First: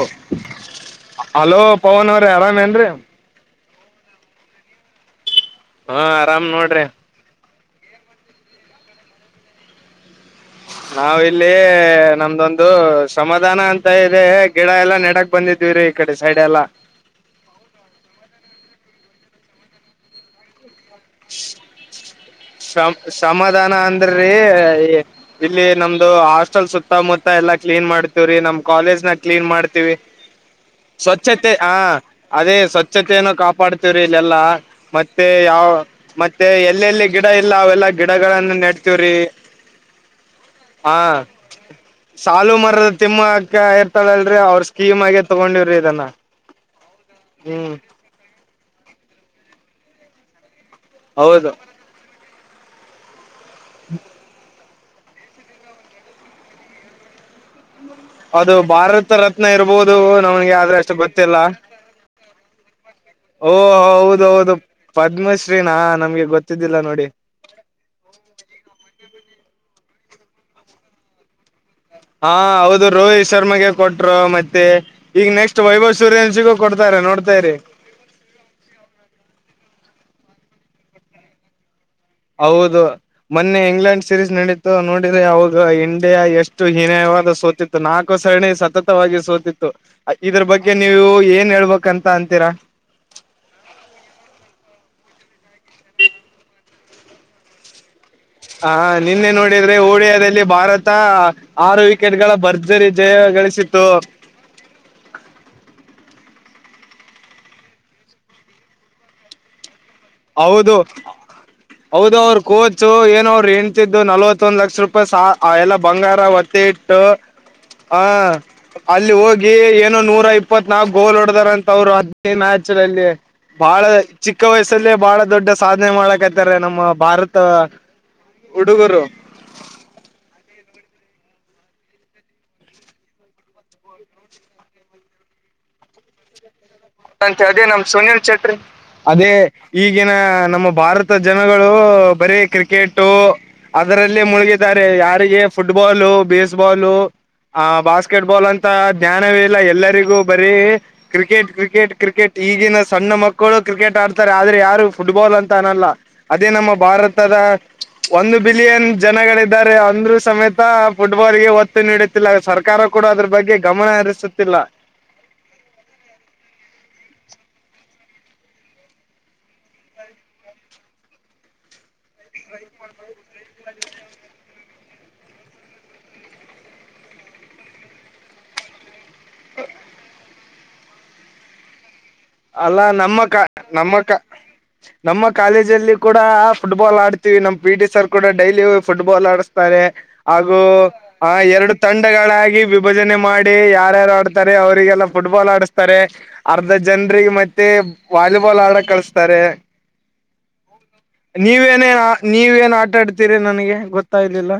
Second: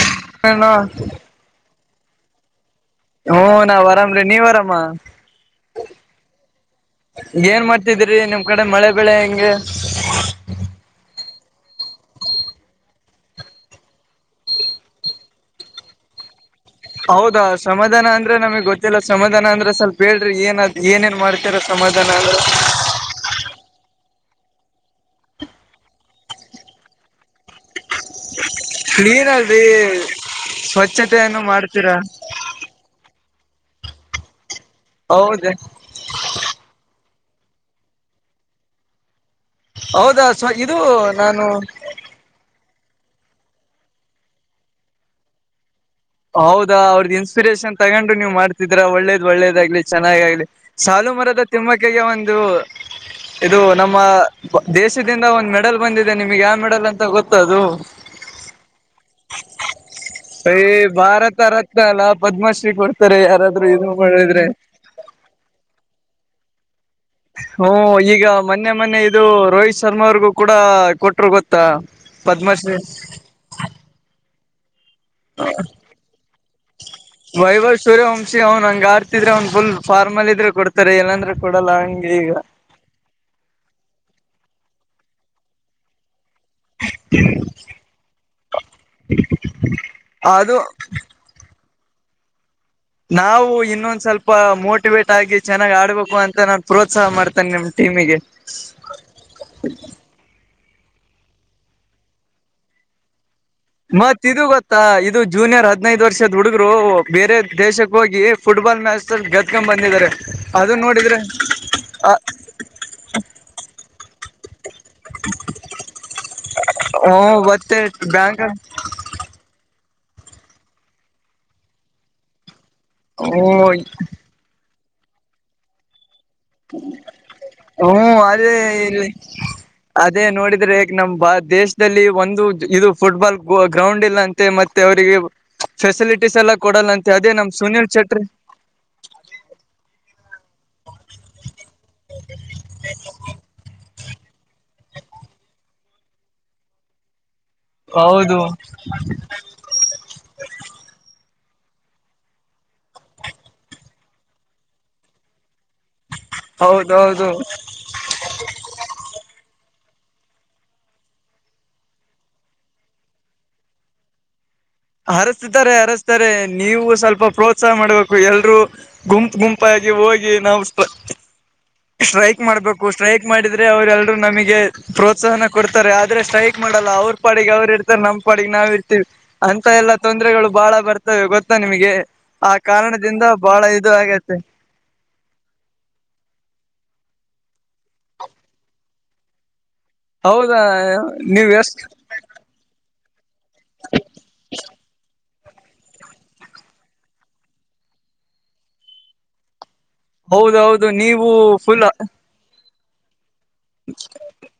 ಹಓ hello hello Pavan ಅವ್ರೇ ಆರಾಮ್ ಏನ್ರೀ ಹ್ಮ್ ನಾವ್ ಆರಾಮ್ರೀ ನೀವ್ ಆರಾಮ ಹಾ ಆರಾಮ್ ನೋಡ್ರಿ ಏನ್ ಮಾಡ್ತಿದಿರಿ ನಿಮ್ ಕಡೆ ಮಳೆ ಬೆಳೆ ಹೆಂಗ ನಾವ್ ಇಲ್ಲಿ ನಮ್ದೊಂದು ಶ್ರಮಾಧಾನ ಅಂತ ಇದೆ ಗಿಡ ಎಲ್ಲಾ ನೆಡಕ್ ಬಂದಿದೀವ್ರೀ ಈ ಕಡೆ ಸೈಡ ಎಲ್ಲಾ ಹೌದಾ ಸಮಾಧಾನ ಅಂದ್ರೆ ನಮಗ್ ಗೊತ್ತಿಲ್ಲ ಸಮಾಧಾನ ಅಂದ್ರ ಸ್ವಲ್ಪ ಹೇಳ್ರಿ ಏನ್ ಏನೇನ್ ಮಾಡ್ ಇತರ ಸಮಾಧಾನ [unintelligible] [inaudible] ಸಮ ಸಮಾಧಾನ ಅಂದ್ರೀ ಈ ಇಲ್ಲಿ ನಮ್ದು ಹಾಸ್ಟೆಲ್ ಸುತ್ತಮುತ್ತ ಎಲ್ಲಾ ಕ್ಲೀನ್ ಮಾಡ್ತಿವ್ರೀ ನಮ್ ಕಾಲೇಜ್ ನಾಗ ಕ್ಲೀನ್ ಮಾಡ್ತೀವಿ ಸ್ವಚ್ಛತೆಯನ್ನು ಸ್ವಚ್ಛತೆ ಹಾ ಮಾಡ್ತೀರಾ ಅದೇ ಸ್ವಚ್ಛತೆಯನು ಕಾಪಾಡ್ತಿವ್ರಿ ಇಲ್ಲೆಲ್ಲಾ ಮತ್ತೆ ಹೌದ ಯಾವ ಮತ್ತೆ ಎಲ್ಲೆಲ್ಲಿ ಗಿಡಾ ಇಲ್ಲಾ ಅವೆಲ್ಲಾ ಗಿಡಗಳನ್ನ ನೆಡ್ತವ್ರಿ ಹೌದಾ ಅಸ್ಪ ಇದು ಹಾ ನಾನು ಸಾಲು ಮರದ ತಿಮ್ಮಕ್ಕ ಇರ್ತಾಳಲ್ರರಿ ಅವ್ರ ಸ್ಕೀಮ್ ಆಗಿ ತೊಗೊಂಡಿವ್ರಿ ಇದನ್ನ ಹೌದಾ ಅವ್ರದ ಹ್ಮ್ ಇನ್ಸ್ಪಿರೇಷನ್ ತಗೊಂಡು ನೀವ್ ಮಾಡ್ತಿದ್ರ ಒಳ್ಳೇದ್ ಒಳ್ಳೇದಾಗ್ಲಿ ಚೆನ್ನಾಗ್ಲಿ ಸಾಲು ಮರದ ಹೌದು ತಿಮ್ಮಕ್ಕಗೆ ಒಂದು ಇದು ನಮ್ಮ ದೇಶದಿಂದ ಒಂದ್ ಮೆಡಲ್ ಬಂದಿದೆ ನಿಮ್ಗೆ ಯಾವ ಮೆಡಲ್ ಅಂತ ಗೊತ್ತಾ ಅದು ಅದು ಭಾರತ ರತ್ನ ಇರಬಹದು ನಮ್ಗೆ ಆದ್ರೆ ಅಷ್ಟು ಗೊತ್ತ ಭಾರತರತ್ನ ಅಲ್ಲ ಪದ್ಮಶ್ರೀ ಕೊಡ್ತಾರೆ ಓ ಯಾರಾದ್ರರು ಇದು ಮಾಡಿದ್ರೆ ಹೌದೌದು ಪದ್ಮಶ್ರೀನಾ ನಮ್ಗೆ ಗೊತ್ತಿದ್ದಿಲ್ಲಾ ನೋಡಿ ಹುಂ ಈಗ ಮೊನ್ನೆ ಮೊನ್ನೇ ಇದು ರೋಹಿತ್ ಶರ್ಮಾ ಅವ್ರಿಗೂ ಕೂಡ ಕೊಟ್ಟರು ಗೊತ್ತ ಹಾ ಹೌದು ರೋಹಿತ್ ಶರ್ಮಗೆ ಕೊಟ್ರು ಮತ್ತೆ ಈಗ ನೆಕ್ಸ್ಟ್ ವೈಭವ್ ಸೂರ್ಯವಂಶಿಗೂ ಕೊಡ್ತಾರ ನೋಡ್ತಾರಿ ವೈಭವ್ ಸೂರ್ಯವಂಶಿ ಅವ್ನ್ ಹಂಗ ಆಡ್ತಿದ್ರೆ ಅವ್ನ್ ಫುಲ್ ಫಾರ್ ಅಲ್ಲ ಇದ್ರೆ ಕೊಡ್ತಾರೆ ಇಲ್ಲಾಂದ್ರೆ ಕೊಡಲ್ಲ ಹಂಗ ಈಗ ಹೌದು ಮೊನ್ನೆ ಇಂಗ್ಲೆಂಡ್ ಸೀರೀಸ್ ನಡೀತು ನೋಡಿದ್ರೆ ಅವಾಗ ಇಂಡಿಯಾ ಎಷ್ಟ ಎಷ್ಟು ಹೀನಯವಾದ ಸೋತಿತ್ತು ನಾಲ್ಕು ಸರಣಿ ಸತತವಾಗಿ ಸೋತಿತ್ತು ಇದ್ರ ಅದು ಬಗ್ಗೆ ನೀವು ಏನ್ ಹೇಳ್ಬೇಕ್ಂತಿರಾ ನಾವು ಇನ್ನೊಂದ ಸ್ವಲ್ಪ ಮೋಟಿವೇಟ್ ಆಗಿ ಚೆನ್ನಾಗಿ ಆಡ್ಬೇಕು ಅಂತ ನಾನ್ ಪ್ರೋತ್ಸಾಹ ಮಾಡ್ತೇನೆ ನಿಮ್ ಟೀಮಿಗಿ ಹಾ ನಿನ್ನೆ ನೋಡಿದ್ರೆ ಓಡಿಯಾದಲ್ಲಿ ಭಾರತ ಆರು ವಿಕೆಟ್ ಗಳ ಭರ್ಜರಿ ಜಯ ಗಳಿಸಿ ಮತ್ ಇದು ಗೊತ್ತಾ ಇದು ಜೂನಿಯರ್ ಹದಿನೈದ ವರ್ಷದ್ ಹುಡುಗರು ಬೇರೆ ದೇಶಕ್ ಹೋಗಿ ಫುಟ್ಬಾಲ್ ಮ್ಯಾಚದಲಿ ಗೆದ್ದಕೊಂಡ್ ಬಂದಿದ್ದಾರೆ ಅದು ಹೌದು ನೋಡಿದ್ರೆ ಹೌದು ಅವ್ರ ಕೋಚು ಏನ ಅವರ ಎಂಡತಿದ್ದು ನಲ್ವತ್ತೊಂದು ಲಕ್ಷ ರೂಪಾಯಿ [unintelligible] ಎಲ್ಲಾ ಬಂಗಾರ ಒತ್ತಿ ಇಟ್ಟು ಹ್ಮ ಮತ್ತೆ ಹ ಬ್ಯಾಂಕ್ ಅಲ್ಲಿ ಹೋಗಿ ಏನೋ ನೂರ ಇಪ್ಪತ್ ನಾಲ್ಕು ಗೋಲ್ ಹೊಡದಾರಂತ ಅವ್ರು ಮ್ಯಾಚಲ್ಲಿ ಹ್ಮ ಬಹಳ ಚಿಕ್ಕ ವಯಸ್ಸಿನಲ್ಲೇ ಬಹಳ ದೊಡ್ಡ ಸಾಧನೆ ಮಾಡಕತ್ತ ನಮ್ಮ ಭಾರತ ಹ್ಮ ಅದೇ ಹುಡುಗುರು ಇಲ್ಲಿ ಅದೇ ನೋಡಿದ್ರೆ ಈ ನಮ್ ಬ ದೇಶದಲ್ಲಿ ಒಂದು ಇದು ಫುಟ್ಬಾಲ್ ಗ್ರೌಂಡ್ ಇಲ್ಲಾ ಮತ್ತೆ ಮತ್ತೆ ಅವರಿಗೆ ಫೆಸಿಲಿಟೀಸ್ ಎಲ್ಲಾ ಕೊಡಲ್ಲಂತೆ ಅಂತೆ ನಮ್ ಅದೇ ನಮ ಸುನೀಲ್ ಸುನಿಲ್ ಚಟ್ರಿ ಚೆಟ್ರಿ ಅದೇ ಈಗಿನ ನಮ್ಮ ಭಾರತ ಜನಗಳು ಬರೀ ಕ್ರಿಕೆಟು ಅದರಲ್ಲೇ ಮುಳುಗಿದ್ದಾರೆ ಯಾರಿಗೆ ಫುಟ್ಬಾಲು ಬೇಸ್ಬಾಲು ಆ ಬಾಸ್ಕೆಟ್ ಹೌದು ಬಾಲ್ ಅಂತ ಜ್ಞಾನವೇ ಇಲ್ಲ ಎಲ್ಲರಿಗೂ ಬರೀ ಕ್ರಿಕೆಟ್ ಕ ಕ್ರಿಕೆಟ್ ಕ್ರಿಕೆಟ್ ಈಗಿನ ಸಣ್ಣ ಮಕ್ಕಳು ಕ್ರಿಕೆಟ್ ಆಡ್ತಾರೆ ಆದ್ರೆ ಯಾರು ಫುಟ್ಬಾಲ್ ಅಂತ ಅನ್ನಲ್ಲಾ ಅದೇ ನಮ್ಮ ಹೌದೌದು ಭಾರತದ ಒಂದು ಬಿಲಿಯನ್ ಜನಗಳಿದ್ದಾರೆ ಅಂದ್ರು ಸಮೇತ ಫುಟ್ಬಾಲ್ಗೆ ಒತ್ತು ನೀಡುತ್ತ ಸರ್ಕಾರ ಕೂಡ ಅದ್ರ ಬಗ್ಗೆ ಗಮನ ಹರಿಸುತ್ತಿಲ್ಲ. ಅರಸ್ತತಾರೆ ಅರಸ್ತಾರೆ ನೀವು ಸ್ವಲ್ಪ ಪ್ರೋತ್ಸಾಹ ಮಾಡ್ಬೇಕು ಎಲ್ರರು. ಗುಂಪು ಗುಂಪಾಗಿ ಹೋಗಿ ನಾವು. ಸ್ಟ್ರೈಕ್ ಮಾಡ್ಬೇಕು ಸ್ಟ್ರೈಕ್ ಮಾಡಿದ್ರೆ ಅವ್ರ. ನಮಗೆ ಪ್ರೋತ್ಸಾಹನ ಕೊಡ್ತಾರೆ ಆದ್ರೆ ಸ್ಟ್ರೈಕ್ ಮಾಡಲ್ಲ ಅವ್ರ ಪಾಡಿಗೆ ಅವ್ರು ಇರ್ತಾರೆ ನಮ್ಮ್ ಪಾಡಿಗೆ ನಾವ್ ಇರ್. ಅಂತ ಎಲ್ಲಾ ತೊಂದ್ರರೆಗಳು ಬಾಳ ಬರ್ತವೆ ಗೊತ್ತಾ ನಿಮಗೆ. ಆ ಅಲ್ಲಾ ನಮ್ಮ ಕಾರಣದಿಂದ ಕ ಬಹಳ ಇದು ನಮ್ಮ ಕ ಆಗತ್ತೆ. ನಮ್ಮ ಕಾಲೇಜ ಅಲ್ಲಿ ಕೂಡ ಫುಟ್ಬಾಲ್ ಆಡ್ತೀವಿ ನಮ್ ಪಿ ಟಿ ಸರ್ ಕೂಡ ಡೈಲಿ ಫುಟ್ಬಾಲ್ ಆಡಸ್ತಾರೆ. ಹೌದಾ ಹಾಗು ಆ ನೀವ್ ಎರಡು ಎಷ್ಟ್ ತಂಡ. ಗಳಾಗಿ ವಿಭಜನೆ ಮಾಡಿ ಯಾರ್ಯಾರು ಆಡ್ತಾರೆ ಅವರಿಗೆಲ್ಲಾ ಫುಟ್ಬಾಲ್ ಆಡಸ್ತಾರೆ ಅರ್ಧ. ಜನ್ರಿಗೆ ಮತ್ತೆ ವಾಲಿಬಾಲ್ ಆಡ ಕಳಸ್ತಾರೆ. ಹೌದೌದು ನೀವು ಫುಲ್ ನೀವೇನೇನ್ ನೀವೇನ್ ಆಟಾ ಆಡ್ತೀರಿ ನನಗೆ ಗೊತ್ತಾಗಲಿಲ್ಲ.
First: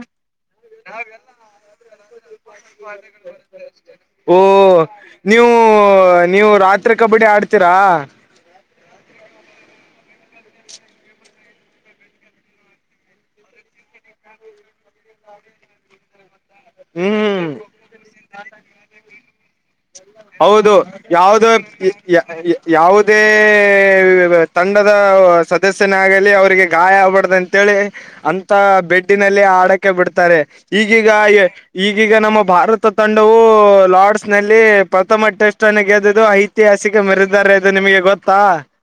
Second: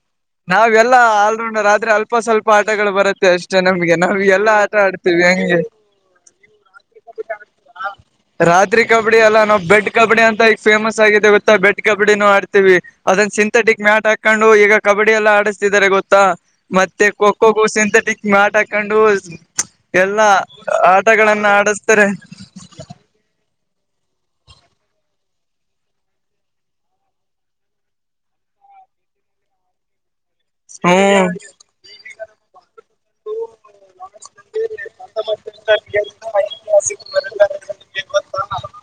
ನಾವೆಲ್ಲಾ ಆಲ್ರೌಂಡರ್ ಆದ್ರೆ ಅ. ನಾವ್ ಓ ಎಲ್ಲಾ ಆಟ ಆಡ್ತೀವಿ ನೀವು ಹಂಗೆ ನೀವು ರಾತ್ರಿ ಕಬಡ್ಡಿ ಆಡ್. ಹು. ರಾತ್ರಿ ಕಬಡ್ಡಿ ಎಲ್ಲಾ ನಾವು ಬೆಡ್ ಕಬಡ್ಡಿ ಅಂತ ಈಗ ಫೇಮಸ್ ಆಗಿದೆ ಇತ್ತ ಬೆಡ್ ಕಬಡ್ಡಿನೂ ಆಡ್ತೀವಿ. ಅದನ್ ಸಿಂಥೆಟಿಕ್ ಮ್ಯಾಟ್ ಹಾಕೊಂಡು ಈಗ ಕಬಡ್ಡಿ ಎಲ್ಲ ಆಡಿಸ್ತಿದ್ದಾರೆ ಗೊತ್ತಾ ಮತ್ತೆ. ಹ್ಮ್ ಹೋಗು ಸಿಂಥಟಿಕ್ ಮಟ್್ ಹಾಕೊಂಡು. ಎಲ್ಲಾ ಹೌದು ಯಾವ್ದ. ಆಟಗಳನ್ನ ಆಡಸ್ತಾರೆ ಯಾವುದೇ ತಂಡದ ಸದಸ್ಯನ ಆಗಲಿ ಅವ್ರಿಗೆ ಗಾಯ ಆಗ್ಬಾರ್ದ ಅಂತೇಳಿ ಅಂತ ಬೆಡ್ಡಿನಲ್ಲಿ ಆಡಕೆ ಬಿಡ್ತಾರೆ. ಈಗೀಗ ಹ್ಮ್ ಈಗೀಗ ನಮ್ಮ ಭಾರತ ತಂಡವು ಲಾರ್ಡ್ಸ್ ನಲ್ಲಿ. ಮಟ್ಟಷ್ಟ ಗೆದು ಐತಿಹಾಸಿಕ ಮೆರದಾರ ಇದು ನಿಮಗೆ ಗೊತ್ತಾ.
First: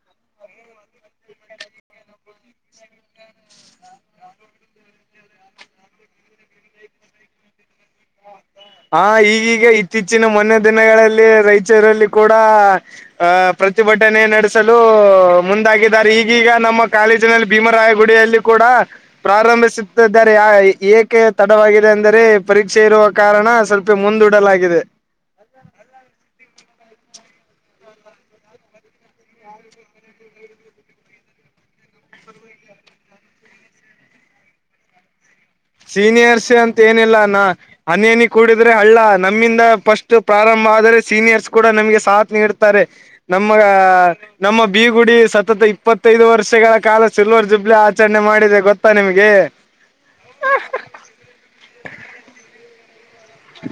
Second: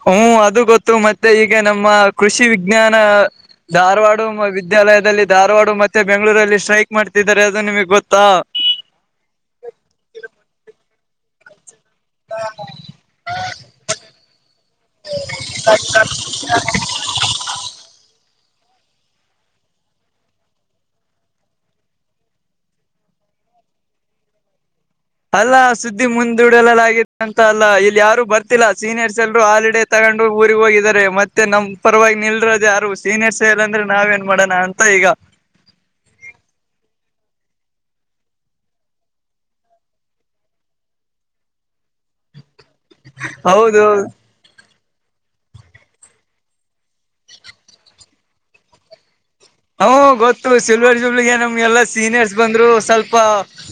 ಹ್ಮ್ ಅದು ಗೊತ್ತು ಮತ್ತೆ ಈಗ ನಮ್ಮ ಕೃಷಿ ವಿಜ್ಞಾನ. ಧಾರವಾಡ ವಿದ್ಯಾಲಯದಲ್ಲಿ ಧಾರವಾಡ ಮತ್ತೆ ಬೆಂಗಳೂರಲ್ಲಿ ಸ್ಟ್ರೈಕ್ ಮಾಡ್ತಿದ್ದಾರೆ ಅದು ನಿಮಗ್ ಗೊತ್ತಾ. ಹಾ ಈಗೀಗ ಇತ್ತೀಚಿನ ಮೊನ್ನೆ ದಿನಗಳಲ್ಲಿ ರೈಚೂರಲ್ಲೇ. ಕೂಡ ಅ ಪ್ರತಿಭಟನೆ ನಡೆಸಲು ಮುಂದಾಗಿದ್ದಾರೆ ಈಗೀಗ ನಮ್ಮ. ಕಾಲೇಜಿನಲ್ಲಿ ಭೀಮರಾಯಗುಡಿಯಲ್ಲಿ ಕೂಡ. ಪ್ರಾರಂಭಿಸುತ್ತಿದ್ದಾರೆ ಏಕೆ ತಡವಾಗಿದೆ ಅಂದರೆ ಪರೀಕ್ಷೆ ಇರುವ ಕಾರಣ. ಸ್ವಲ್ಪ ಮುಂದೂಡಲಾಗಿದೆ. ಅಲ್ಲ ಸುದ್ದಿ ಮುಂದೂಡಲಲಗತ್ತು ಅಂತಲ್ಲ ಇಲ್ಲಿ ಯಾರು ಬರ್ತಿಲ್ಲಾ ಸೀನಿಯರ್ಸ್ ಎಲ್ರೂ ಹಾಲಿಡ. ತಗೊಂಡ್ ಊರಿಗೆ ಹೋಗಿದ್ದಾರೆ ಮತ್ತೆ ನಮ್ ಪರವಾಗಿ ನಿಲ್ರೋದದು ಯಾರು ಸೀನಿಯರ್ ಸೆವೆಲ್ ಅಂದ್ರೆ ನಾವ್ ಏನ್ ಮಾಡೋಣ ಅಂತ ಈಗ. ಸೀನಿಯರ್ಸ್ ಅಂತ ಏನಿಲ್ಲ ಅಾನ ಹನಿ ಹನಿ ಕೂಡಿದ್ರೆ ಹಳ್ಳ ನಮ್ಮಿಂದ ಫಸ್ಟ್ ಪ್ರಾರಂಭ ಆದ್ರೆ ಸೀನಿಯರ್ಸ್ ಕೂಡ ನಮ್ಗೆ ಸಾಥ್ ನೀಡ್ತಾರೆ. ತಾರೆ ನಮ್ಮ ಹೌದು ನಮ್ಮ ಬಿೀಗುಡಿ ಸತತ ಇಪ್ಪತ್ತೈದು ವರ್ಷಗಳ. ಕಾಲ ಸಿಲ್ವರ್ ಜುಬ್ಲಿ ಆಚರಣೆ ಮಾಡಿದೆ ಗೊತ್ತಾ ನಿಮ್ಗೆ. ಹ್ಮ ಗೊತ್ತು ಸಿಲ್ವರ್ ಜೂಬ್ಲಿಗೆ ನಮ್ಗೆಲ್ಲಾ ಸೀನಿಯರ್ಸ್ ಬಂದ್ರು ಸ್ವಲ್ಪ.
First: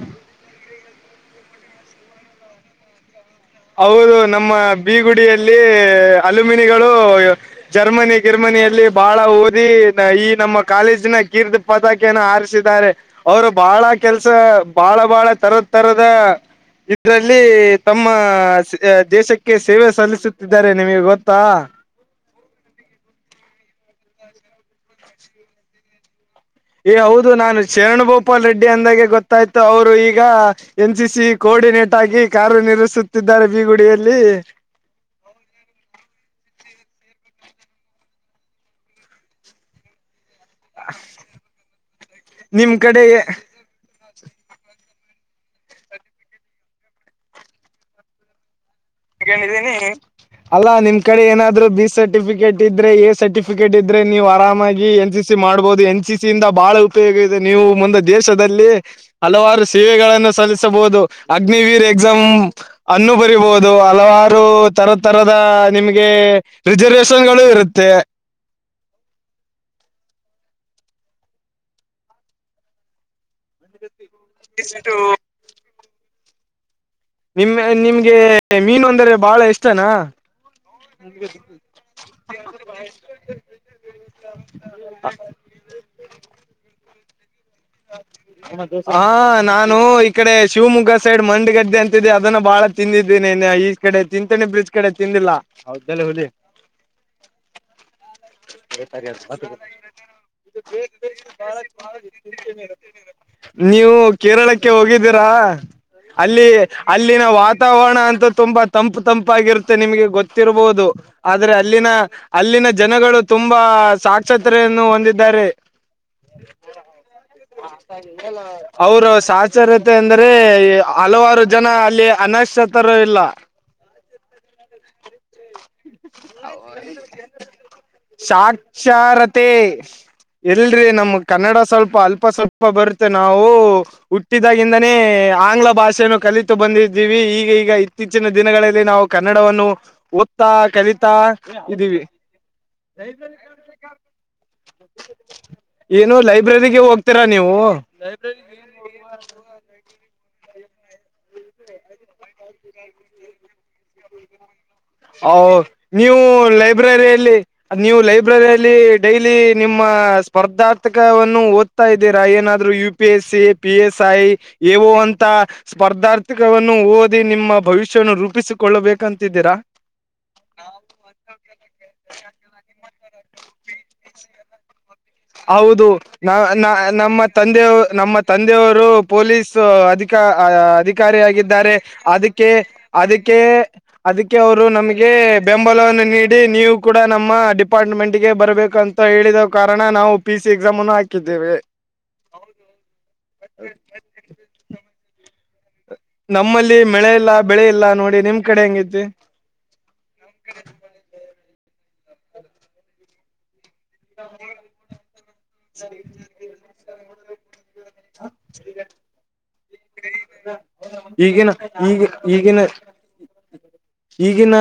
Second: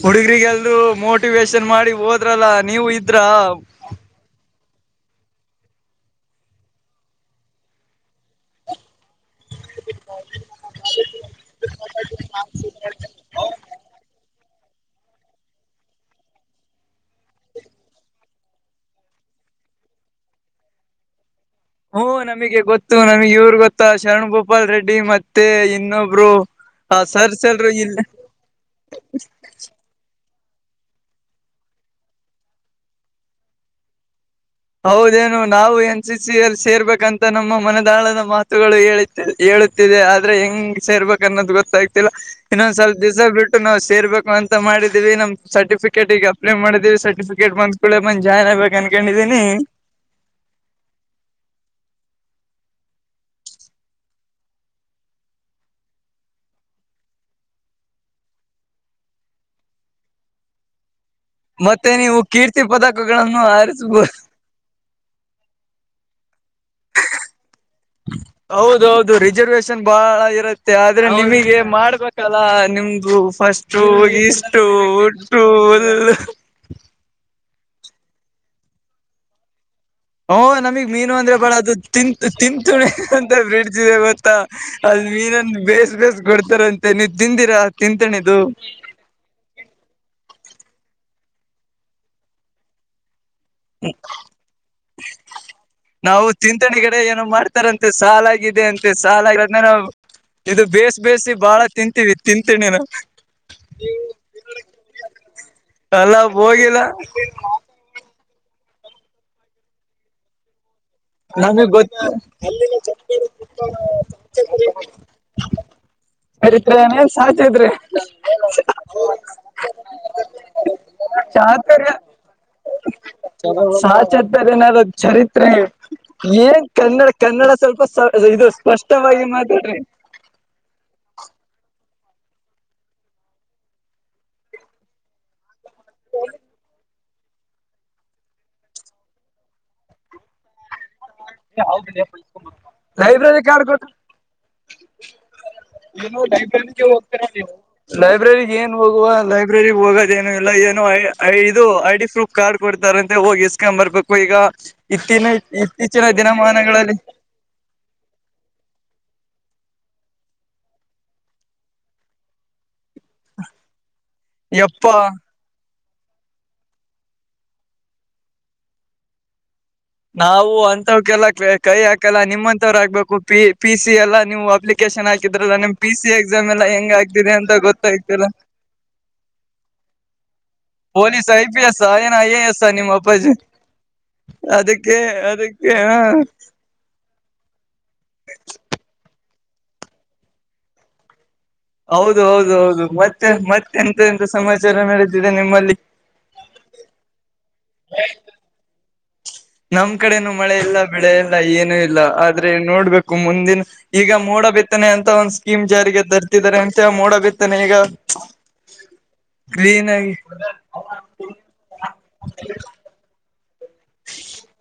ಹುಡುಗ್ರರಿಗೆಲ್ೂ ಮೋಟಿವೇೇಶನ್ ಮಾಡಿ ಹೋದ್ರಲ್ಲ ನೀವು ಇದ್ರ. ಹೌದು ನಮ್ಮ ಬಿೀಗುಡಿಯಲ್ಲಿ ಅಲ್ಮಿನಿಗಳು ಜರ್ಮನಿ ಗಿರ್ಮನಿಯಲ್ಲಿ ಬಾಳ ಓದಿ. ಈ ನಮ್ಮ ಕಾಲೇಜಿನ ಕೀರ್ತಿ ಪತಾಕಿಯನ್ನು ಹಾರಿಸಿದ್ದಾರೆ. ಅವರು ಬಾಳ ಕೆಲ್ಸ ಬಹಳ ಬಹಳ ತರ ತರದ ಇದ್ರಲ್ಲಿ ತಮ್ಮ. ಆ ದೇಶಕ್ಕೆ ಸೇವೆ ಸಲ್ಲಿಸುತ್ತಿದ್ದಾರೆ ನಿಮಗೆ ಗೊತ್ತಾ. ಹ್ಮ ನಮಗೆ ಗೊತ್ತು ನಮಗ್ ಇವ್ರ ಗೊತ್ತಾ ಶರಣ್ ಗೋಪಾಲ್ ರೆಡ್ಡಿ ಮತ್ತೆ ಇನ್ನೊಬ್ರು. ಏ ಆ ಹೌದು ಸರ್ಸ್ ನಾನು ಎಲ್ರು ಇಲ್ಲ ಶರಣ್ ಭೋಪಾಲ್ ರೆಡ್ಡಿ ಅಂದಾಗೆ ಗೊತ್ತಾಯ್ತು ಅವರು ಈಗ ಎನ್ ಸಿ ಸಿ ಕೋಆರ್ಡಿನೇಟ್ ಆಗಿ ಕಾರ್ಯ ನಿರ್ವಹಿಸುತ್ತಿದ್ದಾರೆ ಬೀಗುಡಿಯಲ್ಲಿ ಹೌದೇನು ನಾವು ಎನ್ ಸಿ ಸಿ ಅಲ್ಲಿ ಸೇರ್ಬೇಕಂತ ನಮ್ಮ ಮನದಾಳದ ಮಾತುಗಳು ಹೇಳ ಹೇಳುತ್ತಿದೆ ಆ ಅಂದ್ರೆ ಹೆಂಗ್ ಸೇರ್ಬೇಕ ಅನ್ನೋದು ಗೊತ್ತಾಗ್ತಿಲ್ಲ ನಿಮ್ ಇನ್ನೊಂದ್ ಸ್ವಲ್ಪ ಕಡೆ ದಿವಸ ಬಿಟ್ಟು ನಾವು ಸೇರ್ಬೇಕು ಅಂತ ಮಾಡಿದೀವಿ ನಮ್ದ ಸರ್ಟಿಫಿಕೇಟ್ ಈಗ ಅಪ್ಲಯ ಮಾಡಿದೀವಿ ಸರ್ಟಿಫಿಕೇಟ್ ಬಂದ ಬಂದ್ ಜಾಯಿನ್ಬೇಕು ಅನ್ಕೊಂಡಿದ್ದ [unintelligible] ಅಲ್ಲಾ ನಿಮ್ ಕಡೆ ಏನಾದ್ರು ಬಿ ಸರ್ಟಿಫಿಕೇಟ್ ಇದ್ರೆ ಎ ಸರ್ಟಿಫಿಕೇಟ್ ಇದ್ರೆ ನೀವು ಆರಾಮಾಗಿ ಎನ್ ಸಿ ಸಿ ಮಾಡ್ಬಹುದು ಎನ್ ಸಿ ಸಿಯಿಂದ ಬಹಳ ಉಪಯೋಗ ಇದೆ ನೀವು ಮುಂದೆ ದೇಶದಲ್ಲಿ ಹಲವಾರು ಸೇವೆಗಳನ್ನು ಸಲ್ಲಿಸಬಹುದು ಅಗ್ನಿವೀರ್ ಮತ್ತೆ ನೀವು ಎಕ್ಸಾಮ್ ಕೀರ್ತಿ ಅನ್ನು ಪದಕಗಳನ್ನು ಬರಿಬಹುದು ಆರಿಸಬಹುದು ಹಲವಾರು ತರ ತರದ ನಿಮ್ಗೆ ರಿಸರ್ವೇಶನ್ ಗಳು ಇರುತ್ತೆ ಹೌದೌದು ರಿಸರ್ವೇಶನ್ ಬಾಳ ಇರುತ್ತೆ ಆದ್ರೆ ನಿಮಗೆ ಮಾಡ್ಬೇಕಲ್ಲಾ ನಿಮ್ದು ಫಸ್ಟು ಇಷ್ಟು ಟೂಲ್ ನಿಮ್ ನಿಮ್ಗೆ ಮೀನು ಅಂದ್ರೆ ಬಾಳ ಇಷ್ಟನಾ ಓ ನಮಗ್ ಮೀನು ಅಂದ್ರೆ ಬಾಳ ಅದು ತಿಂತ ತಿಂತಣಿ ಅಂತ ಬ್ರಿಡ್ಜ್ ಇದೆ ಗೊತ್ತಾ ಅದ ಮೀನಂದ ಬೇಸ್ ಬೇಸ್ ಕೊಡ್ತಾರಂತೆ ನೀವ್ ತಿಂದಿರಾ ತಿಂತಣಿದು ಹಾ ನಾನು ಈ ಕಡೆ ಶಿವಮೊಗ್ಗ ಸೈಡ್ ಮಂಡ್ ಗದ್ದೆ ಅಂತಿದ್ದೆ ಅದನ್ನ ಬಾಳ ತಿಂದಿದ್ದೀನೆ ಈ ಈ ಕಡೆ ತಿಂತನೆ ಬ್ರಿಜ್ ಕಡೆ ತಿಂದಿಲ್ಲಾ ಹೌದಲ್ಲೆ ಹುಲಿ ನಾವು ತಿಂತಣಿ ಕಡೆ ಏನೋ ಮಾಡ್ತಾರಂತೆ ಸಾಲಾಗಿದೆ ಅಂತೆ ಸಾಲ ಅ ನಾವು ಇದು ಬೇಸ್ ಬೇಸಿ ಬಹಳ ತಿಂತೀವಿ ತಿಂತಿ [unintelligible] ನೀವು ಕೇರಳಕ್ಕೆ ಹೋಗಿದ್ದೀರಾ ಅಲ್ಲ ಅಲ್ಲಿ ಹೋಗಿಲ್ಲ ಅಲ್ಲಿನ ವಾತಾವರ ವರಣ ಅಂತ ತುಂಬಾ ತಂಪ್ ತಂಪಾಗಿರುತ್ತೆ ನಿಮ್ಗೆ ಗೊತ್ತಿರ್ಬಹುದು ಆದ್ರೆ ನಮಗ್ ಅಲ್ಲಿನ ಗೊತ್ತ ಅಲ್ಲಿನ ಜನಗಳು ತುಂಬಾ ಸಾಕ್ಷತೆಯನ್ನು ಹೊಂದಿದ್ದಾರೆ ಮರಿತ್ಏನನ್ ಸಾತ ಇದ್ರಿ [unintelligible] [unintelligible] ಅವರು ಸಾಚರತೆ ಅಂದರೆ ಹಲವಾರು ಜನ ಅಲ್ಲಿ ಅನಶತರು ಇಲ್ಲಾ ಸಾಹಚತರ್ ಏನಾದ್ ಚರಿತ್ರೆ ಏನ್ ಕನ್ನಡ ಕನ್ನಡ ಸ್ವಲ್ಪ ಇದು ಸ್ಪಷ್ಟವಾಗಿ ಸಾಕ್ಷರತೆ ಮಾತಾಡ್ರಿ ಇಲ್ರರಿ ನಮ್ಗ್ ಕನ್ನಡ ಸ್ವಲ್ಪ ಅಲ್ಪ ಸ್ವಲ್ಪ ಬರುತ್ತೆ ನಾವು ಹುಟ್ಟಿದಾಗಿಂದಾನೇ ಆಂಗ್ಲ ಭಾಷೆನ ಕಲಿತು ಬಂದಿದ್ದೀವಿ ಈಗ ಈಗ ಇತ್ತೀಚಿನ ದಿನಗಳಲ್ಲಿ ನಾವು ಕನ್ನಡವನ್ನು ಓದ್ತಾ ಕಲಿತಾ ಇದೀವಿ [unintelligible] ಲೈಬ್ರರಿ ಕಾರ್ಡ್ ಕೊಟ್ ಏನು ಲೈಬ್ರ ಲೈಬ್ರರಿಗೆ ಹೋಗ್ತ ಹೋಗ್ತೀರಾ ನೀವು ಲೈಬ್ರ ಏನು ಹೋಗುವ ಲೈಬ್ರರಿ ಹೋಗದ ಎನು ಇಲ್ಲಾ ಏನು ಇದು ಐ ಡಿ ಪ್ರೂಫ್ ಕಾರ್ಡ್ ಕೊಡ್ತಾರಂತೆ ಹೋಗಿ ಇಸ್ಕೊ ಬರ್ಬೇಕು ಈಗ [unintelligible] ನೀವು ದಿನಮಾನಗಳಲ್ಲಿ ಲೈಬ್ರರಿಯಲ್ಲಿ ನೀವು ಲೈಬ್ರರಿಯಲ್ಲಿ ಡೈಲಿ ನಿಮ್ಮ ಸ್ಪರ್ಧಾರ್ಥಕವನ್ನು ಓದ್ತಾ ಇದ್ದೀರಾ ಏನಾದ್ರೂ U P S C P S I ಇವು ಯಪ್ಪಾ ಅಂತಾ ಸ್ಪರ್ಧಾರ್ಥಿಕವನ್ನು ಓದಿ ನಿಮ್ಮ ಭವಿಷ್ಯವನ್ನು ರೂಪಿಸಿಕೊಳ್ಳಬೇಕಂತಿದ್ದೀರಾ. ನಾವು ಅಂತವ್ಕಲ್ಲ ಕೈ ಹಾಕಲ್ಲ ನಿಮ್ಮಂತವರು ಹಾಕಬೆಕು ಪಿ ಪಿ ಸಿ ಎಲ್ಲ ನೀವು ಅಪ್ಲಿ ಹೌದು ನ ನಾ ಹೆಂಗ ನಮ್ಮ ಆಗ್ತಿದೆ ಅಂತ ತಂದೆಯ ನಮ್ಮ ಗೊತ್ತಾಗ್ತಿಲ್ಲ ತಂದೆಯವರು ಪೊಲೀಸ್ ಅಧಿಕ ಪೊಲೀಸ್ ಐ ಪಿ ಅಧಿಕಾರಿಯಾಗಿದ್ದಾರೆ ಎಸ್ ಏನ ಐ ಎ ಅದಕ್ಕೆ ಎಸ್ ನಿಮ್ಮ ಅಪ್ಪಾಜಿ ಅದಕ್ಕೆ ಅದಕ್ಕೆ ಅವರು ಅದಕ್ಕೆ ನಮಗೆ ಅದಕ್ಕೆ ಹ ಬೆಂಬಲವನ್ನು ನೀಡಿ ನೀವು ಕೂಡ ನಮ್ಮ ಡಿಪಾರ್ಟ್ಮೆಂಟ್ ಗೆ ಬರಬೇಕು ಅಂತ ಹೇಳಿದ ಕಾರಣ ನಾವು ಪಿ ಸಿ ಎಕ್ಸಾಮ್ ಅನ್ನು ಹಾಕಿದ್ದೇವೆ ಹೌದು ಹೌದು ಹೌದು ಮತ್ತೆ ಮತ್ತೆ ಎಂತ ಎಂತ ಸಮಾಚಾರ ನಡೆದಿದೆ ನಿಮ್ಮಲ್ಲಿ ನಮ್ಮಲ್ಲಿ ಮಳೆ ಇಲ್ಲಾ ಬೆಳೆ ಇಲ್ಲಾ ನೋಡಿ ನಿಮ್ಮ ಕಡೆ ಹೆಂಗ ಐತಿ. ನಮ್ ಕಡೆನು ಮಳೆ ಇಲ್ಲ ಬೆಳೆ ಎಲ್ಲ ಏನು ಇಲ್ಲ ಆದ್ರೆ ನೋಡ್ಬೇಕು ಮುಂದಿನ ಈಗ ಮೋಡ ಬಿತ್ತನೆ ಅಂತ ಒಂದ್ ಸ್ಕೀಮ್ ಜಾರಿಗೆ ತರ್ತಿದ್ದಾರೆ ಅಂತೆ ಮೋಡ ಬಿತ್ತನೆ ಈಗ ಕ್ಲೀನ್ ಆಗಿ [unintelligible] ಈಗಿನ ಈಗ ಈಗಿನ ಈಗಿನ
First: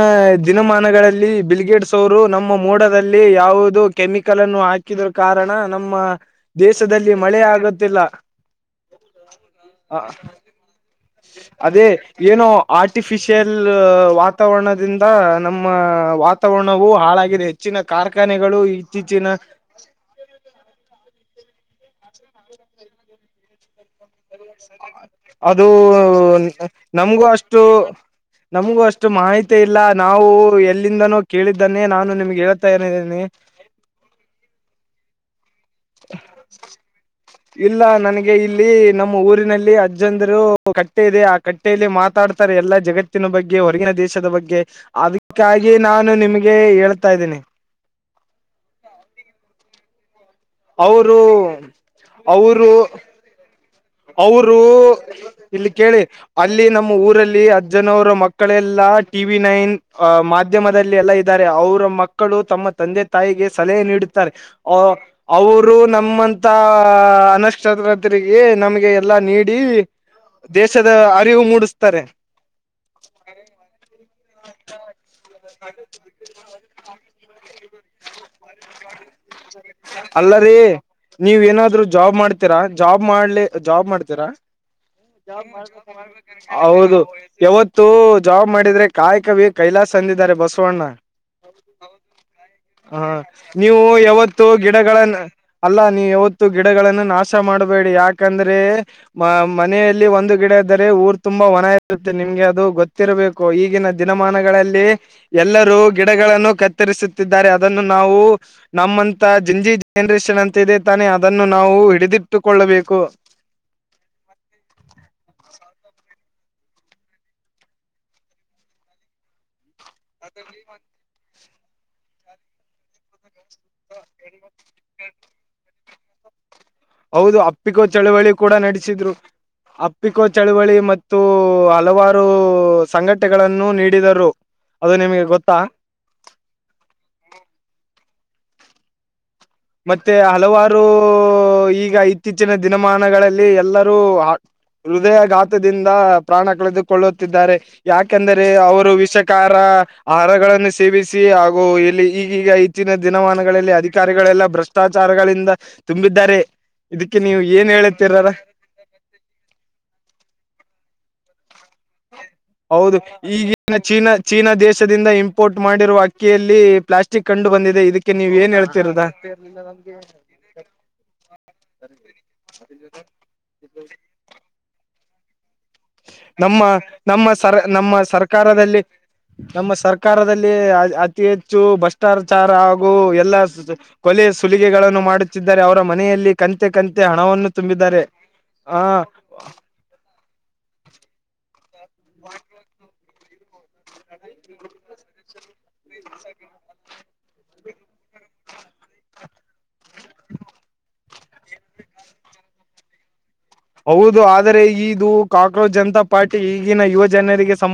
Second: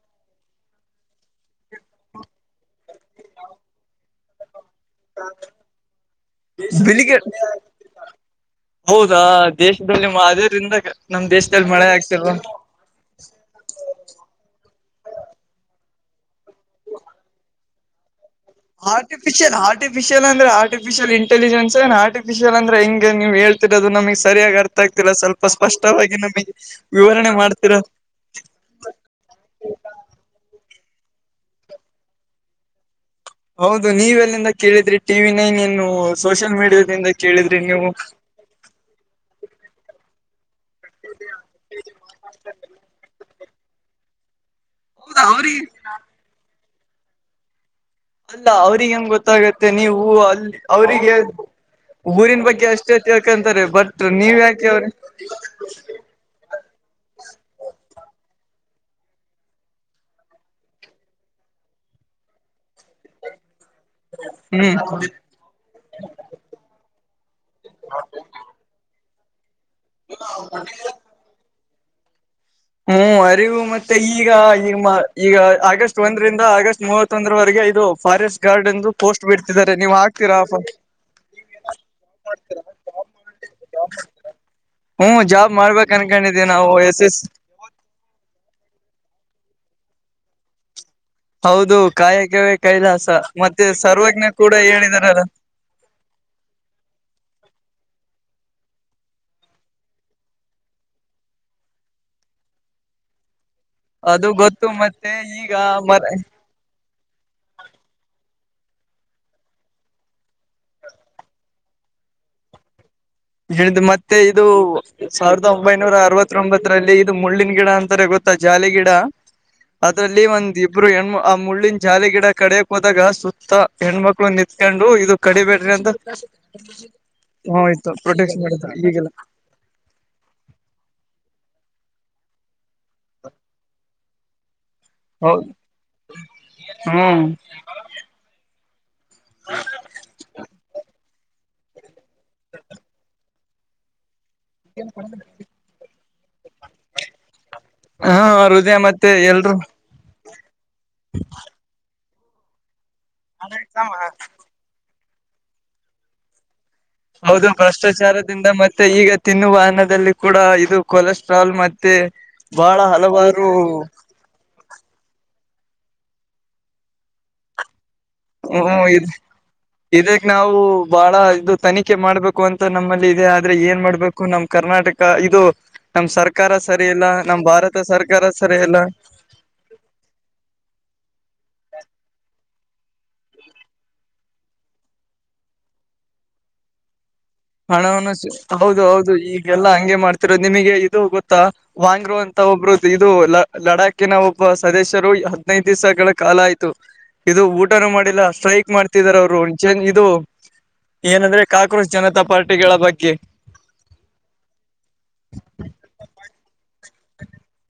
ದಿನಮಾನಗಳಲ್ಲಿ ಬಿಲ್ಗೇಡ್ಸ ಅವರು ನಮ್ಮ ಮೊಡದಲ್ಲಿ ಯಾವುದು ಕೆಮಿಕಲ್ ಅನ್ನು ಹಾಕಿ ಇದರ ಕಾರಣ ನಮ್ಮ ದೇಶದಲ್ಲಿ ಬಿಳಿಗೆ ಮಳೆ ಆಗುತ್ತಿಲ್ಲ. ಹೌದಾ ದೇಶದಲ್ಲಿ ಅದ್ರಿಂದ ನಮ್ ದೇಶದಲ್ಲಿ ಮಳೆ ಅದೇ ಆಗ್ತಿಲ್ವಾ? ಏನೋ ಆರ್ಟಿಫಿಶಿಯಲ್ ವಾತಾವರಣದಿಂದ ನಮ್ಮ ವಾತಾವರಣವು ಹಾಳಾಗಿದೆ. ಇಚ್ಚಿನ ಕಾರ್ಖಾನೆಗಳು ಇಚ್ಚಿಚಿನ ಆರ್ಟಿಫಿಶಿಯಲ್ ಅಂದ್ರ ಆರ್ಟಿಫಿಶಿಯಲ್ ಇಂಟಲಿಜನ್ಸ ಆರ್ಟಿಫಿಶಿಯಲ್ ಅಂದ್ರ ಹಂಗೆ ನೀವು ಹೇಳತಿ [unintelligible] ರೋದು ನಮಗ್ ಸರಿಯಾಗಿ ಅರ್ಥ ಆಗ್ತಿಲ್ಲ ಸ್ವಲ್ಪ ಅದು ಸ್ಪಷ್ಟವಾಗಿ ನಮಗೆ ನಮಗೂ ವಿವರಣೆ ಅಷ್ಟು ಮಾಡ್ತಿರಾ ನಮಗೂ ಅಷ್ಟು ಮಾಹಿತಿ ಇಲ್ಲ ನಾವು ಎಲ್ಲಿಂದನೂ ಕೇಳಿದ್ದನ್ನೇ ನಾನು ನಿಮ್ಗೆ ಹೇಳ್ತಾನೆ ಇದಾನೆ ಹೌದು ನೀವೆ ಎಲ್ಲಿಂದ ಕೇಳಿದ್ರಿ ಟಿವಿ ನೈನ್ ಏನು ಸೋಷಿಯಲ್ ಮೀಡಿಯಾದಿಂದ ಕೇಳಿದ್ರಿ ಇಲ್ಲ ನೀವು ನನಗೆ ಈ ಇಲ್ಲಿ ನಮ್ಮ ಊರಿನಲ್ಲಿ ಅಜ್ಜಂದರು ಕಟ್ಟೆ ಇದೆ ಆ ಕಟ್ಟೆಯಲ್ಲಿ ಮಾತಾಡ್ತಾರೆ ಎಲ್ಲಾ ಜಗತ್ತ ಜಗತ್ತಿನ ಬಗ್ಗೆ ಹೊರಗಿನ ದೇಶದ ಬಗ್ಗೆ ಹೌದಾ ಅವ್ರಿಗೆ ಅದಕ್ಕಾಗಿ ನಾನು ನಿಮಗೆ ಹೇಳ್ತಾ ಇದಿನಿ. ಅಲ್ಲ ಅವ್ರಿಗೆ ಹೆಂಗ್ ಗೊತ್ತಾಗತ್ತೆ ನೀವು ಅಲ್ಲಿ ಅವರಿಗೆ ಅವರು [inaudible] ಊರಿನ ಬಗ್ಗೆ ಅವರು ಅಷ್ಟೇ ಜ ಯಾಕಂತಾರೆ ಬಟ್ ನೀವ್ ಅವರು ಯಾಕೆ ಅವ್ರಿ ಇಲ್ಲಿ ಕೇಳಿ ಅಲ್ಲಿ ನಮ್ಮ ಊರಲ್ಲಿ ಅಜ್ಜನವರ ಮಕ್ಕಳೆಲ್ಲ ಟಿವಿ ನೈನ್ ಅ ಮಾಧ್ಯ ಮಾಧ್ಯಮದಲ್ಲಿ ಎಲ್ಲ ಇದ್ದಾರೆ ಅವರ ಮಕ್ಕಳು ತಮ್ಮ ತಂದೆ ತಾಯಿಗೆ ಸಲಹೆ ನೀ ಇದ್ದಾರೆ ಹ್ಮ್ ಅವರು ನಮ್ಮಂತ... ಅನಕ್ಷತ್ರರಿಗೆ ಎಲ್ಲ ನೀಡಿ ದೇಶದ ಅರಿವು ಮೂಡಸತಾರೆ ಹು ಅ ಅರಿವು ಮತ್ತೆ ಈಗ ಮ ಈಗ ಅಗಸ್ಟ್ ಒಂದರಿಂದ ಅಗಸ್ಟ ಮೂವತ್ತೊಂದರವರೆಗೆ ಇದು ಫಾರೆಸ್ಟ ಗಾರ್ಡನದ ಪೋಸ್ಟ ಬಿಡ್ತಿದಾರೆ ನೀವ್ ಹಾಕ್ತೀರಾಪ ನೀವ ಏನಾದ್ರು ಜಾಬ್ ಮಾಡ್ತೀರಾ ಜಾಬ್ ಮಾಡ್ಲಿ ಜಾಬ್ ಮಾಡ್ತೀರಾ? ಹ್ಮ್ ಜಾಬ್ ಮಾಡ್ಬೇಕ ಅನ್ಕೊಂಡಿದೀವಿ [unintelligible] ನಾವು ಹೌದು ಎಸ್ ಎಸ್ ಯಾವತ್ತು ಇದು ಜಾಬ್ ಮಾಡಿದ್ರೆ ಕಾಯಕವೇ ಕೈಲಾಸ ಅಂದಿದ್ದಾರೆ ಬಸವಣ್ಣ ಹೌದು ಕಾಯಕವೇ ಹ ಕೈಲಾಸ ಮತ್ತೆ ನೀವು ಸರ್ವ ಯಾವತ್ತು ಗಿಡಗಳನ್ನ [inaudible] ಅಲ್ಲ ನೀವು ಯಾವತ್ತು ಗಿಡಗಳನ್ನ ನಾಶ ಮಾಡಬೇಡಿ ಯಾಕಂದ್ರೆ... ಮ ಮನೆಯಲ್ಲಿ ಒಂದು ಗಿಡ ಇದ್ದರೆ ಊರ್ ತುಂಬಾ ವನ ಇರತತಿ ನಿಮ್ಗೆ ಅದು ಗೊತ್ತಿರಬೇಕು ಈಗಿನ ಅದು ಗೊತ್ತು ದಿನಮಾನಗಳಲ್ಲಿ ಮತ್ತೆ ಈಗ ಎಲ್ಲರೂ ಮರ ಗಿಡಗಳನ್ನು ಕತ್ತರಿಸುತ್ತಿದ್ದಾರೆ ಅದನ್ನು ನಾವು ನಮ್ಮಂತ ಜಿಂಜಿ ಜನರೇಷನ್ ಅಂತ ಇದೆ ತಾನೆ ಅದನ್ನು ನಾವು ಹಿಡಿದಿಟ್ಟುಕೊಳ್ಳಬೇಕು. ಹೇಳಿದ್ದ ಮತ್ತೆ ಇದು ಸಾವಿರದ ಒಂಬೈನೂರ ಅರವತ್ತೊಂಬತ್ತರಲ್ಲಿ ಇದು ಮುಳ್ಳಿನ ಗಿಡ ಅಂತಾರೆ ಗೊತ್ತ? ಮತ್ತ ಜಾಲಿ ಗಿಡಾ ಅದ್ರಲ್ಲಿ ಒಂದ ಇಬ್ರು ಹೆಣ್ಮ ಆ ಮುಳ್ಳಿನ ಜಾಲಿ ಗಿಡ ಕಡಿಯಕ್ ಹೋದಾಗ ಸುತ್ತ ಹೆಣ್ಮಕ್ಳು ನಿತ್ಕೊಂಡು ಇದು ಕಡಿಬೇಡ್ರಿ ಅಂತ ಹೌದು ಹ ಅಪ್ಪಿಕೋ ಆಯ್ತು ಚಳವಳಿ ಪ್ರೊಟೆಕ್ಷನ್ ಕೂಡ ಮಾಡಿದ್ರು ಈಗೆಲ್ಲ ನಡೆಸಿದ್ರು ಅಪ್ಪಿಕೋ ಚಳವಳಿ ಮತ್ತು ಹಲವಾರು ಸಂಘಟಗಳನ್ನು ನೀಡಿದರು ಅದು ನಿಮಗೆ ಗೊತ್ತಾ? ಹು [unintelligible] ಮತ್ತೆ ಹಲವಾರು ಈಗ ಇತ್ತೀಚಿನ ದಿನಮಾನಗಳಲ್ಲಿ ಎಲ್ಲರೂ... ಹೃದಯಘಾತದಿಂದ ಪ್ರಾಣ ಕಳೆದುಕೊಳ್ಳುತ್ತಿದ್ದಾರೆ. ಹಾ ಯಾಕೆಂದ್ರ ಹೃದಯ ಅವರು ಮತ್ತೆ ಎಲ್ರು ವಿಷಕಾರ ಆಹಾರಗಳನ್ನು ಸೇವಿಸಿ ಹಾಗು ಇಲ್ಲಿ ಈಗೀಗ ಇತ್ತಿನ ದಿನಮಾನಗಳಲ್ಲಿ ಅಧಿಕಾರಿಗಳೆಲ್ಲ. ಭ್ರಷ್ಟಾಚಾರಗಳಿಂದ ತುಂಬಿದ್ದಾರೆ. ಇದಕ್ಕೆ ನೀವು ಹೌದು ಏನ್ ಹೇಳತೀರಾರ ಭ್ರಷ್ಟಾಚಾರದಿಂದ ಮತ್ತೆ ಈಗ ತಿನ್ನುವ ಅನ್ನದಲ್ಲಿ ಕೂಡ ಇದು ಕೊಲೆಸ್ಟ್ರಾಲ್ ಮೆ. ಮತ್ತೆ ಬಹಳ ಹೌದು ಹಲವಾರು. ಈಗಿನ ಚೀನಾ ಚೀನಾ ದೇಶದಿಂದ ಇಂಪೋರ್ಟ್ ಮಾಡಿರುವ ಅಕ್ಕಿಯಲ್ಲಿ ಪ್ಲಾಸ್ಟಿಕ್ ಕಂಡು ಬಂದಿದೆ ಇದಕ್ಕೆ. ಇದಕ್ ನೀವ್ ಏನ್ ಹ್ಮ್ ಇದು ಹೇಳ್ತಿರದಾಲಗೆ..... ಇದಕ್ ನಾವು ಬಹಳ ಇದು ತನಿಖೆ ಮಾಡ್ಬೇಕು ಅಂತ ನಮ್ಮಲ್ಲಿ ಇದೆ ಆದ್ರೆ ಏನ್ ಮಾಡ್ಬೇಕು ನಮ್. ಕರ್ನಾಟಕ ಇದು ನಮ್ ಸರ್ಕಾರ ನಮ್ಮ ಸರಿ ಇಲ್ಲ ನಮ್ಮ ನಮ ಸರ್ ಭಾರತ ನಮ್ಮ ಸರ್ಕಾರ ಸರಿ ಇಲ್ಲ. ಸರ್ಕಾರದಲ್ಲಿ ನಮ್ಮ ಸರ್ಕಾರದಲ್ಲಿ ಅ ಅತಿ ಹೆಚ್ಚು ಭ್ರಷ್ಟಾಚಾರ ಹಾಗೂ ಎಲ್ಲ. ಕೊಲೆ ಸುಲಿಗೆಗಳನ್ನು ಮಾಡುತ್ತಿದ್ದರೆ ಅವರ ಮನೆಯಲ್ಲಿ ಕಂತೆ ಕಂತೆ ಹಣವನ್ನು. ತುಂಬಿದ್ದಾರೆ ಹಣವನ್ನು ಹೌದು ಹ ಹೌದು ಈಗೆಲ್ಲಾ ಹಂಗೆ ಮಾಡ್ತಿರೋ ನಿಮಗೆ ಇದು ಗೊತ್ತು. ವಾಂಗ್ರು ಅಂತ ಒಬ್ರು ಇದು ಲ ಲಡಾಕಿನ ಒಬ್ಬ ಸದೇಶ. ಹದ್ನೈದು ದಿವಸಗಳ ಕಾಲ ಆಯ್ತು. ಇದು ಊಟನೂ ಮಾಡಿಲ್ಲ ಸ್ಟ್ರೈಕ್ ಮಾಡ್ತಿದಿದ್ದಾರೆ ಅವರು ಚೇಂಜ ಇದು. ಏನಂದ್ರೆ ಕಾಕ್ರೋಚ್ ಜನತಾ ಪಾರ್ಟಿಗಳ ಬಗ್ಗೆ. ಹೌದು ಆದರೆ ಇದು ಕಾಕ್ರೋಜ್ ಜನತಾ ಪಾರ್ಟಿ ಈಗಿನ ಯುವ ಜನರಿಗೆ ಸಂಬಂ.